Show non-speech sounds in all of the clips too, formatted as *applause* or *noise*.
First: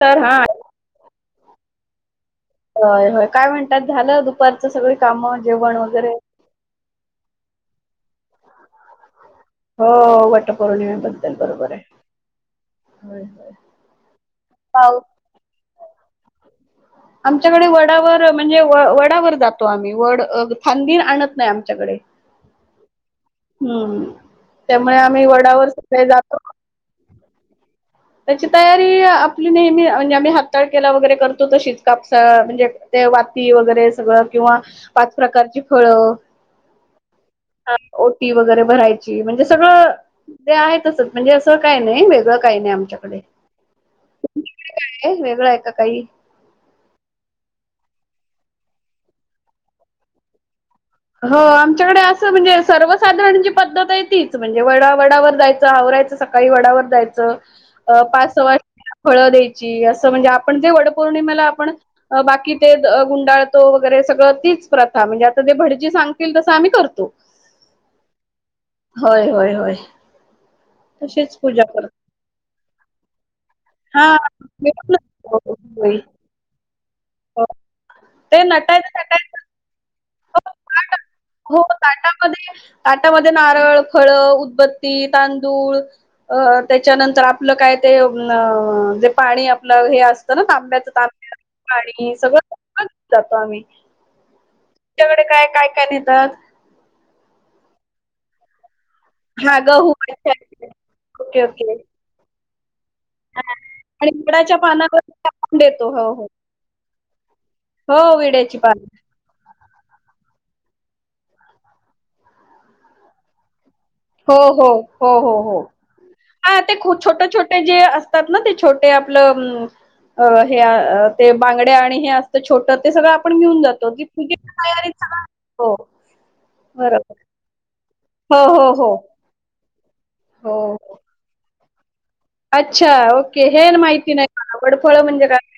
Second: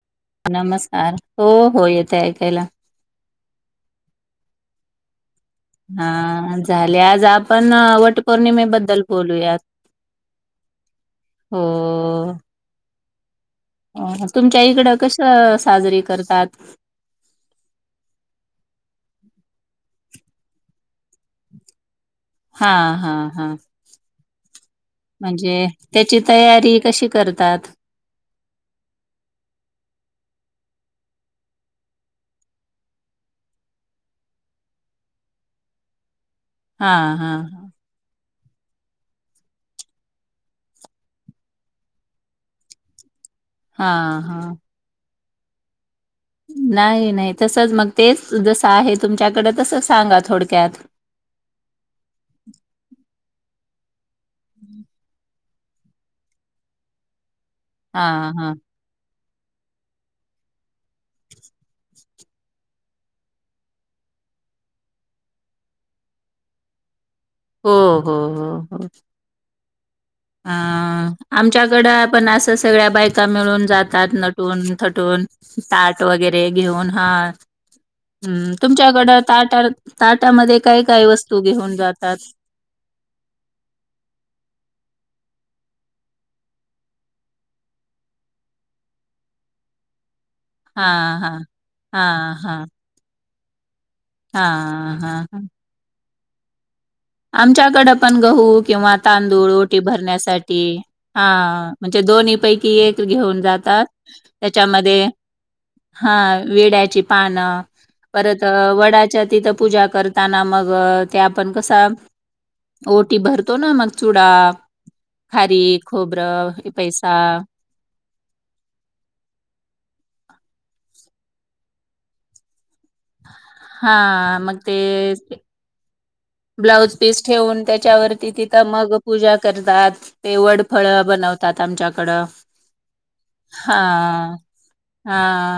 तर हा नमस्कार हो-हो येतात. होय-होय काय म्हणतात. झालं दुपारचं सगळी काम हा झाले आज आपण वटपौर्णिमेबद्दल बोलूयात. हो वटपौर्णिमेबद्दल हो बरोबर आहे. अ तुमच्या इकडं पाऊस कसं साजरी करतात. आमच्याकडे वडावर म्हणजे वडावर जातो. आम्ही वड फांदी आणत नाही आमच्याकडे हा-हा हम्म त्यामुळे आम्ही म्हणजे वडावर सगळे त्याची जातो तयारी कशी करतात. त्याची तयारी आपली नेहमी म्हणजे आम्ही हारताळकेला वगैरे करतो. तशीच कापसा म्हणजे हे वाती वगैरे सगळं किंवा पाच प्रकारची फळ. हा हा. टी वगैरे भरायची म्हणजे. आमच्याकडे हा हा. हे वेगळ आहे का काही. नाही नाही तसंच मग तेच जसं आहे तुमच्याकडे तसं सांगा थोडक्यात. हो आमच्याकडे असं म्हणजे सर्वसाधारण जी पद्धत आहे तीच म्हणजे वडा वडावर जायच. आवरायचं सकाळी वडावर जायचं हा अं पाच हा सवासन. फळं द्यायची. अं बाकी ते गुंडाळतो वगैरे सगळं तीच प्रथा म्हणजे आता ते भड. जी सांगतील तसं आम्ही करतो. हो हो हो हो. होय होय होय अं तशीच पूजा आमच्याकड करतो पण असंच सगळ्या बायका. मिळून जातात हा नटून थटून ताट वगैरे घेऊन. हा ते हम्म नटायचं तुमच्याकडं नटायचं ताटा ताटामध्ये काही. ताटा हो ताटामध्ये ताटामध्ये नारळ फळ उदबत्ती तां. दुळ अं त्याच्यानंतर आपलं काय ते अं जे पाणी आपलं हे असं. *unintelligible* हा तांब्याच हा हा पाणी हा सगळं *unintelligible* जातो आम्ही. हा हा. तर आमच्याकड पण गहू किंवा. तांदूळ हां ओटी गहू अच्छा भरण्यासाठी अच्छा. हा ओके ओके. म्हणजे दोन्हीपैकी एक. घेऊन हां जातात आणि विड्याच्या पानावर त्याच्यामध्ये. आपण देतो. हो, हा हो. विड्याची पानं हो परत विड्याची पानं. वडाच्या तिथं पूजा कर. ताना मग ते आपण कसा ओटी भरतो ना मग. चुडा, हो हो हो हो हो. खारीक, हा खोबरं, ते पैसा छोटे छोटे जे असतात ना ते छोटे आपलं उमं अं. हे ते बांगड्या आणि हे असत छोट ते सगळं. आपण घेऊन जातो हा ती पूजेची मग तयारी ते सगळं हो. ब्लाऊज बरोबर पीस ठेवून त्याच्यावरती हो हो तिथं हो मग हो पूजा करतात. ते वड फळ हो बनवतात आमच्या. कड अच्छा ओके हे हा माहिती नाही मला वडफळ हा. म्हणजे काय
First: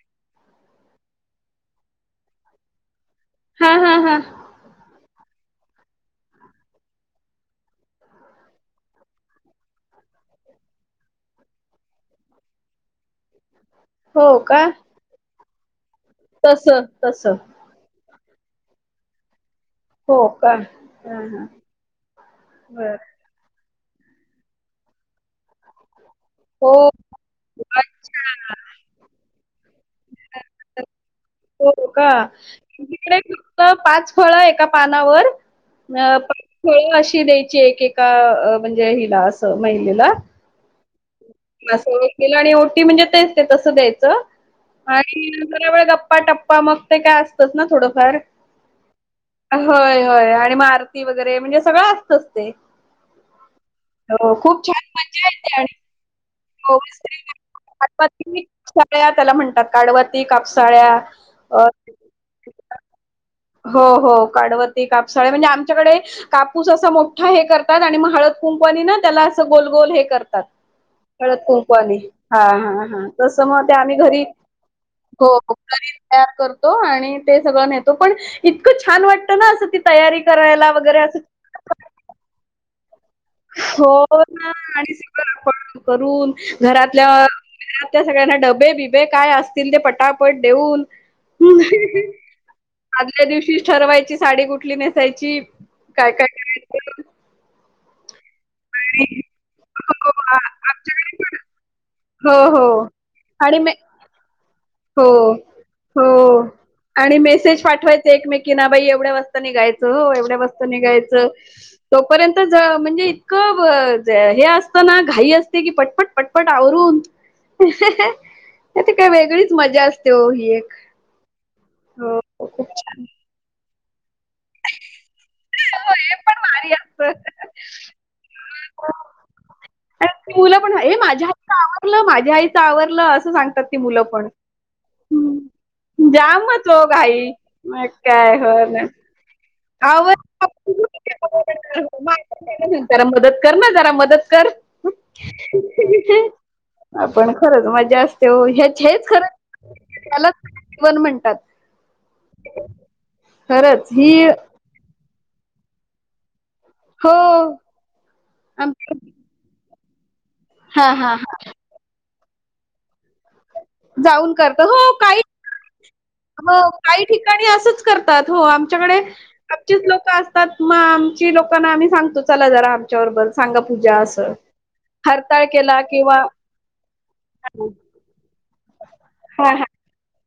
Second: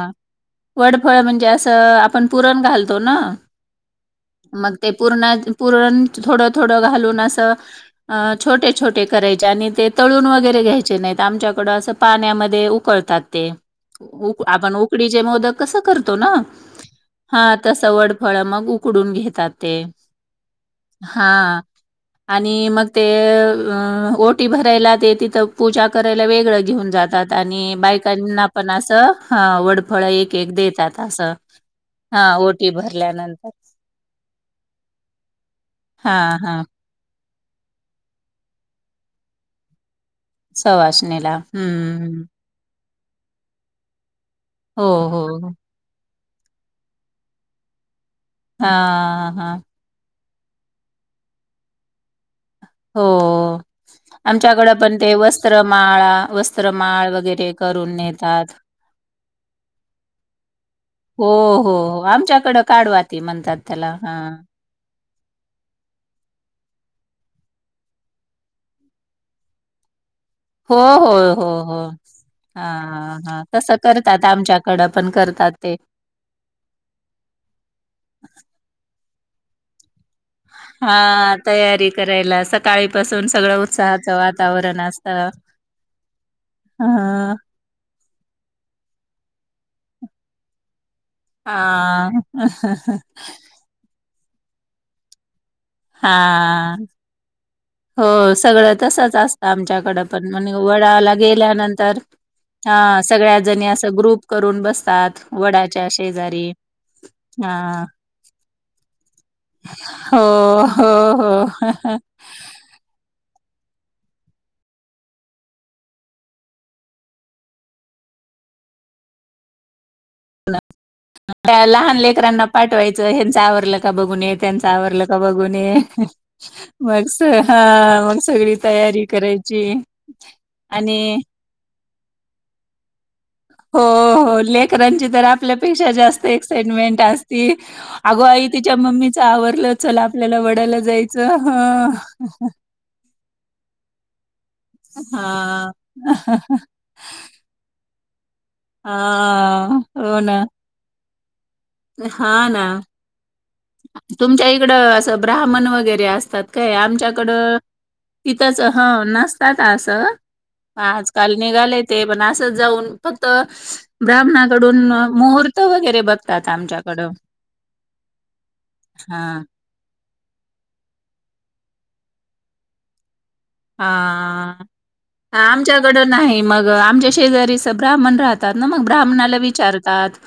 वडफळ म्हणजे असं आपण पुरण घालतो ना हा हा हा मग ते. पुरणा *unintelligible* पुरण थोडं थोडं घालून असं अं छोटे छोटे करायचे आणि ते तळून वगैरे. घ्यायचे नाहीत आमच्याकडं असं पाण्यामध्ये उकळतात ते. हो उक का आपण उकडीचे मोदक कसं करतो ना तसं तसं हा तसं वड. फळ मग उकडून घेतात ते. हा आणि मग बरं ते. अं ओटी भरायला ते तिथं पूजा. करायला वेगळं हो घेऊन जातात आणि बायकांना अच्छा पण असं हं वडफळ एक एक देतात. असं. हो का हां, ओटी इकडे भरल्यानंतर. फक्त पाच फळ एका पानावर. अं‌ हां, पण हां. फळ अशी द्यायची एकेका म्हणजे हिला असं महिलेला. सवासणीला. हं. *unintelligible* आणि ओटी म्हणजे तेच ते तसं द्यायचं हो, आणि हो. नंतर जरा वेळ गप्पा. टप्पा मग ते काय असतंच ना थोडंफार. हा हा. होय, होय आणि मग आरती वगैरे म्हणजे सगळं असतंच. हो. हो खूप आमच्याकडं छान पण ते मज्जा येते आणि. वस्त्रमाळा वस्त्रमाळ वगैरे करून नेतात. *inaudible* त्याला म्हणतात काडवती कापसाळ्या. हो हो अ हो आमच्याकड काडवाती म्हणत हो हो काडवती. कापसाळ म्हणजे आमच्याकडे कापूस असा मोठा हे करतात आणि हळद कुंकवानी ना त्याला असं गोलगोल हे करतात. हो, हो, हळद हो, हो. कुंकवानी हा हा हा हां, तस हां. मग ते तसं आम्ही करतात घरी आमच्याकडं पण करतात ते. र करतो आणि ते सगळं नेतो पण इतकं छान वाटत ना ती तयारी करायला वगैरे असं हा तयारी करायला सकाळी पासून सगळं हो उत्साहाचं ना वातावरण आणि असत सगळं आपण हह. त्या सगळ्यांना डबे बिबे काय असतील ते पटापट देऊन ह् हां. आदल्या दिवशी ठरवायची. साडी कुठली नेसायची काय काय हां. करायच. हो सगळं तसच असतं आमच्याकड हो पण आ- म्हण आमच्याकडे वडाला गेल्यानंतर हो हा हो सगळ्या आणि जणी मे असं ग्रुप करून हो बसतात वडाच्या हो शेजारी. आणि हा मेसेज पाठवायच एकमेकीना बाई एवढ्या वाजता निघायच हो एवढ्या हो वाजता हो. तोपर्यंत जर म्हणजे क वा हे असतना घाई असते की पटपट पटपट आवरू त्या काय वेगळीच मजा असते. हो ही एक लहान हो लेकरांना खूप छान पाठवायचं ह्यांच आवरल की. का बघून ये त्यांच आवरलं का बघून हो, हे पण भारी मग असत हा मग सगळी तयारी करायची. मुला पण आणि माझ्या आईच आवरलं माझ्या आईच आवरलं अस. हो हो लेकरांची तर आपल्यापेक्षा हम्म. जास्त जामच ओ एक्साइटमेंट घाई असते. मग काय ताई हो तिच्या ना मम्मीचा आवरल चल अहो आपल्याला वडाला जायचं ह. जरा मदत कर ना जरा मदत कर. हा. आपण खरंच मजा असते हो हे हा हेच खरं हो त्यालाच ना. जीवन म्हणतात हा ना खरंच ही तुमच्या इकडं असं ब्राह्मण वगैरे असतात. काय हो आमच्याकडं तिथंच आम ह नसतात असं. हा हा आजकाल हा निघालेय ते पण असंच जाऊन- फक्त ब्राह्मणाकडून मुहूर्त वगैर मग काही ठिकाणी असंच करतात हो आमच्याकडे हा आमचेच लोक अस आ मग आमची लोकांना आम्ही सांगतो चला जरा आमच्याबरोबर सांगा पूजा असं. ह हरताळ केला आमच्याकड किंवा नाही मग आमच्या शेजारीच ब्राह्मण राहत. त्या न मग ब्राह्मणाला हा हा विचारतात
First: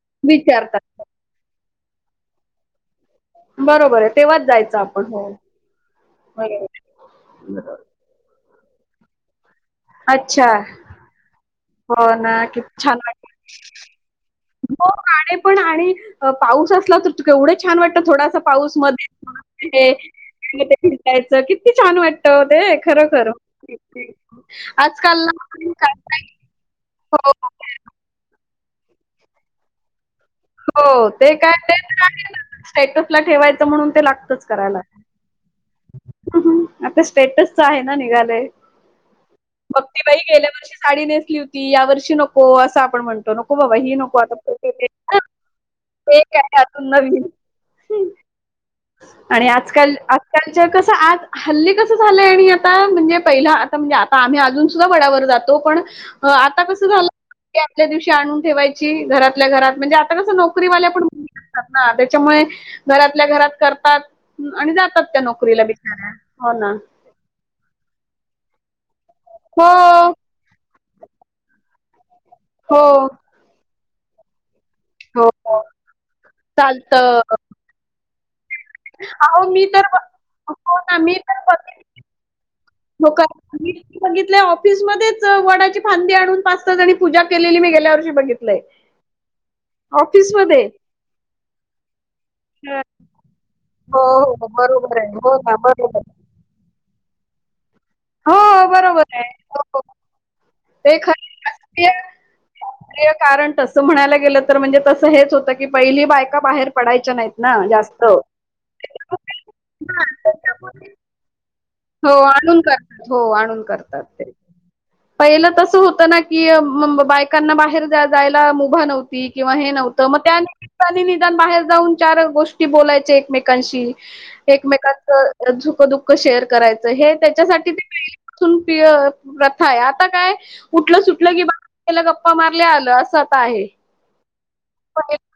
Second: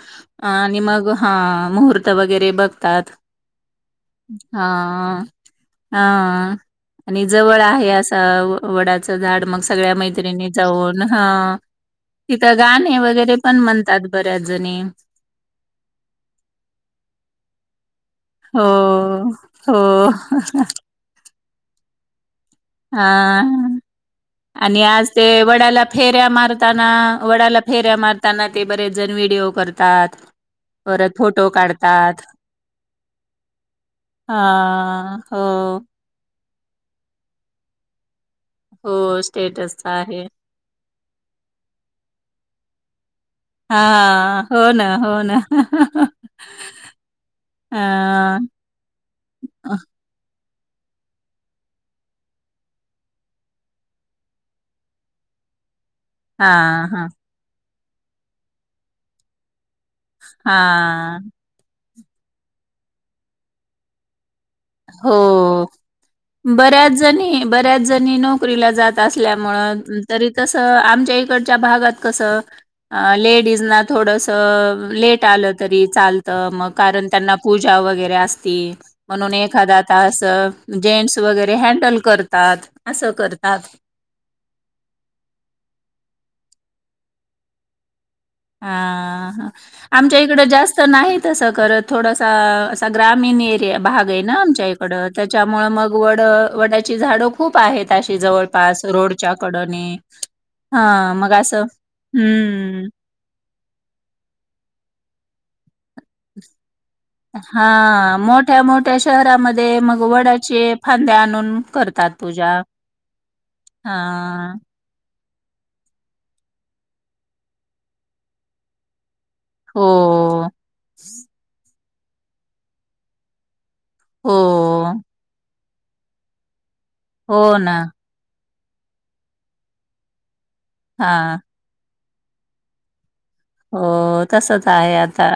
आणि विचारतात. मग हाआआ मग मु त वगैरे बघतात. बरोबर आहे तेव्हाच हा जायचं आपण हो. हा बरोबर. आणि जवळ आहे असं.. वडाचं झाड मग सगळ्या अच्छा मैत्रिणी जाऊन ह. हो ना तिथं किती गाणे छान वगैरे वाटलं. पण म्हणतात बर. हो ग पण आणि पाऊस असला तर तु एवढं छान वाट थोडासा हो पाऊस मध्ये हो फिरता येत किती छान वाटत. हो दे हा खरं खर. आणि आज ते वडाला फेऱ्या मारताना हो वडाला फेऱ्या मारताना ते बरेच जण व्हिडिओ करतात. हो परत ते फोटो काय तेच काढतात आहे. स्टेटस ला ठेवायचं म्हणून ते लागतच करायला. हा *unintelligible* हं, हं. आता स्टेटसच आहे ना निघाले. हो बग स्टेटसचा ती बाई आहे गेल्या वर्षी साडी नेसली होती या वर्षी नको असं आपण म्हणतो. नको बाबा ह नको आता हा हो ना हो ना ते काय अजून नवीन. हा.. आणि हा आजकाल आज कल्चर कस आज हल्ली कसं झालंय आणि आता म्हणजे पहि आता म्हणजे आता आम्ही अजून सुद्धा वडावर आ क झा हा आपल्या दिवशी आणून ठेवायची घरातल्या घरात म्हणजे कस हा नोकरीवाल्या पण मु असतात ना त्याच्यामुळे घरातल्या घरात करतात आणि जातात हो त्या नोकरीला बिचाऱ्या हो ना बऱ्याच जणी बऱ्याच नोकरी जात असल्यामुळे हो तरी तस आमच्या इकडच्या भागात कस हो लेडीज ना थोडस लेट हो आलं हो. तरी चालत मग कारण चालतं त्यांना पूजा वगैरे अस म्हणून अहो एक मी तर एखादात ब- असं हो जेंट्स वगैरे हँडल करतात ल असं करतात. बघित ऑफिसमध्येध्येच वडाची फांदी आणून त्यांनी पजा केलेली मी गेल्यावर हा आमच्या इकड ऑफिसमध्ये. जास्त नाही तस करत थोडसा हं. ा ग्रामी एरि हो, भाग आहे ना हो. आमच्या इकड बरोबर आहे. हो ना, त्याच्यामुळे मग बरोबर. वड झाड खूप आहेत अशी हो, जवळपास बरोबर आहे. रोडच्या हो, हो. कडणी हा ते खरं मग असं शास्त्रीय हम्म शास्त्रीय कारण तसं म्हणायला गेलं तर म्हणजे तसं हेच होतं क पहिली बायका बाहेर पडायच्या नाहीत ना जास्त हा मोठ्या ांद्या आणून हो पूजा आणून करतात हो आणून करतात ते हा पहिलं तसं होतं ना की बायकांना बाहेर जायला मुभा नव्हता किंवा हे हो नव्हतं मग त्या निमित्ताने निदान बाहेर जाऊन चार गोष्टी बोलायचे एकमेकांशी हो एकमेकचुक दुःख शेअर करायचं हे हो त्याच्यासाठी ना ते प्रथा आहे आता काय उठलं सुटलं हा की बाला गप्पा मारल्या आलं अस हो तसच आहे आता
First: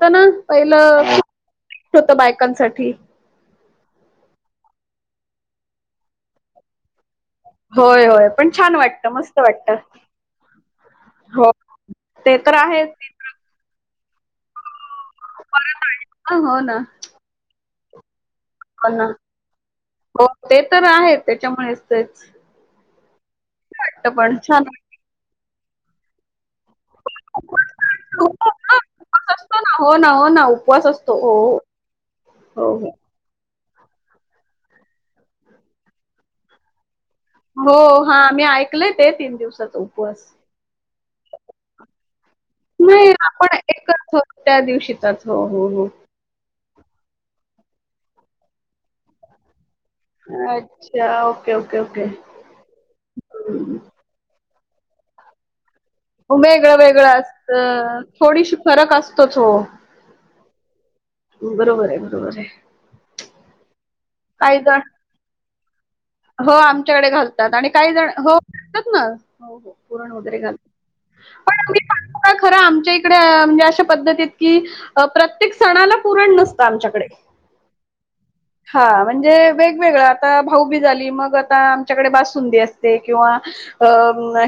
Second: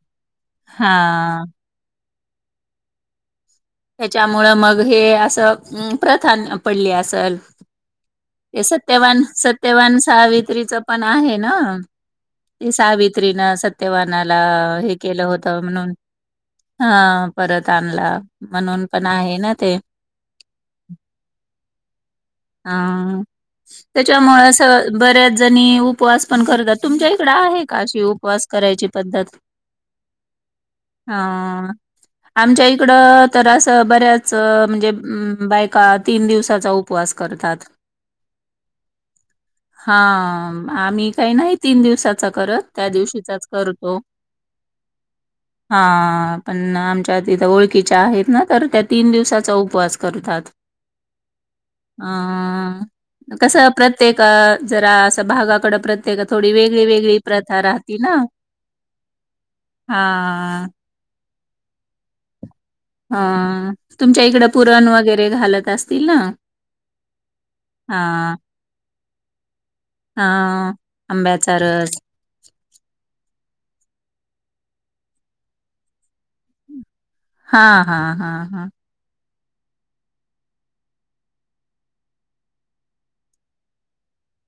हो ना पहिलं हा होत बायकांसाठी त्याच्यामुळं मग हे असं प्रथान पडले असेल होय होय पण ते छान वाटत सत्यवान मस्त वाटत सत्यवान सावित्रीच पण आहे हो ना तर ते आहेच सावित्री ना सत तेव्हानाला हे केलं होत म्हणून हो ना हा परत आणला म्हणून पण आहे ना ते हो ते तर आहे त्याच्यामुळेच तेच अ वाटतं पण छान वाटतं. त्याच्यामुळे बऱ्याच जणी उपवास पण करत तुमच्या इकडं आहे का अशी हो उपवास ना करायची उपवास पद्धत असतो ना हो ना हो ना उपवास असतो हो हा आमच्या हो हो इकडं तास बऱ्याच म्हणजे बायका तीन दिवसाचा हो हां मी ऐकलंय ते तीन दिवसाचा ह उपवास आही काही नाही त दिवसा कर त्या नाही दिवशीचाच आपण करतो एकच हो त्या दिवशीचाच हो हो हा हो आमच्याथ ओळखीच्या आहेत ना तर त्या तीन दिवसाचा उपवास ात अच्छा ओके ओके ओके कस प्रत्येक जरा असं भागाकड प्रत्येक थोडी वेगळं वेगळी वेगळं वेगळी प्रथा राहती असतं ना थोडीशी फरक असतोच हो हा ह बरोबर आहे बरोबर आहे हा तुमच्या इकडं काही जण पुरण वगैरे घालत असतील ना? हो आमच्याकडे घालतात आणि काही हा जण हो पुरण हा वगरेाल आंब्याचा पणग रस का खर आमच्या इकडे म्हणजे अशा पद्धतीत की प्रत्येक सणाला पुरण नसतं आमच्याकडे हा हा हा हा हा म्हणजे वेगवेगळं आता भाऊ बी झाली मग आता आमच्याकडे बाससुंदी असते किंवा अ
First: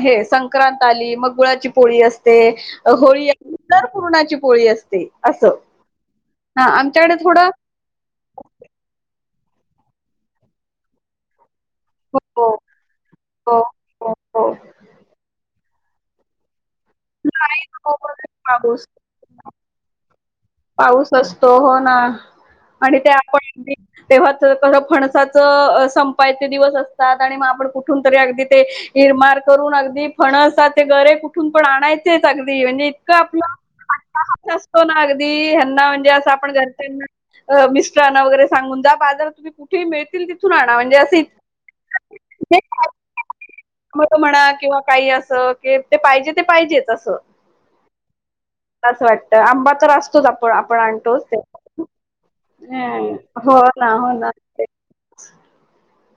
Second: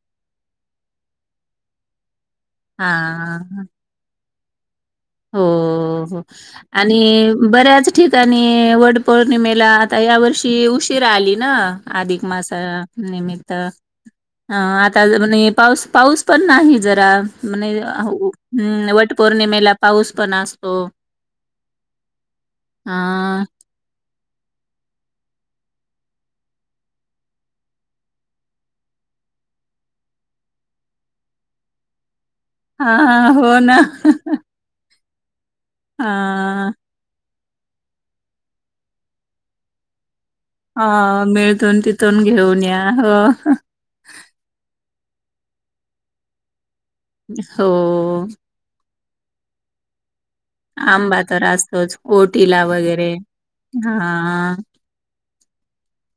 हे संक्रांत आली मग गुळाची पोळी असते ते हा होळी हा. आहेंदर पुरणाची पोळी असते असं. हो हां आणि आमच्याकडे थोडं बऱ्याच ठिकाणी वडपळ पौर्णिमेला आता या वर्षी उशीरा आली ना हो, अधिक हो, मासा निमित्त हो, हो, हो. अ आता म्हणे पाऊस पाऊस पण नाहीत जरा नाही हो, पाऊस म्हणे वटपौर्णिमेला पाऊस असतो हो ना अ आणि ते आपण तेव्हाच कसं फणसाचं संपायचे दिवस असतात आणि मग आपण कुठून तरी अगदी ते निरमार करून अगदी फणसाचे गरे कुठून पण आणायचे अगदी म्हणजे हा इतक आपल हो ना असताहात अगदी ह्याना म्हणजे अस आपण हा घरच्याना मिस्टरांना वगैरे सांगून जा बाजारात तुम्ही कुठे मिळ तील तिथून आणा हा म्हणजे अस मिळतून तिथून घेऊन या हो म त म्हणा किंवा काही असं की ते पाहिजे ते पाहिजेच हो अस वाटतं आंबा तर असतोच आप आपण आंबा आणतोच तर असतोच ओटीला वगैरे हो ना हा हो ना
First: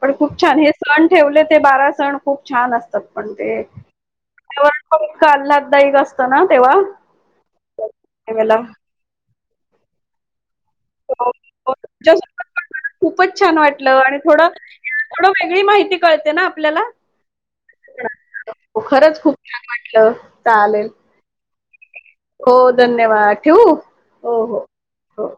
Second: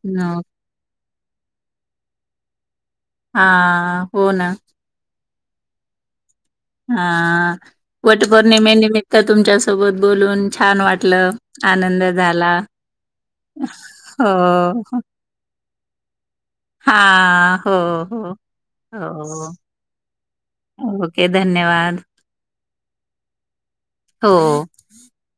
पण खूप छान हे सण ठेवले ते बारा सण खूप छान असते पण हा हो ना तेवर काल्हदा *unintelligible* ना तेव्हा हा वटपौर्णिमेला तुमच्या सोबत बोलून छान हो वाटलं हो आनंद तुमच्यासोबत झाला पण मला खूपच छान वाटलं आणि हो थोडं थोडं वेगळी माहिती कळते ना आपल्याला हा हो हो खरंच खूप हो छान वाटलं चालेल ओके धन्यवाद हो धन्यवाद ठेवू हो हो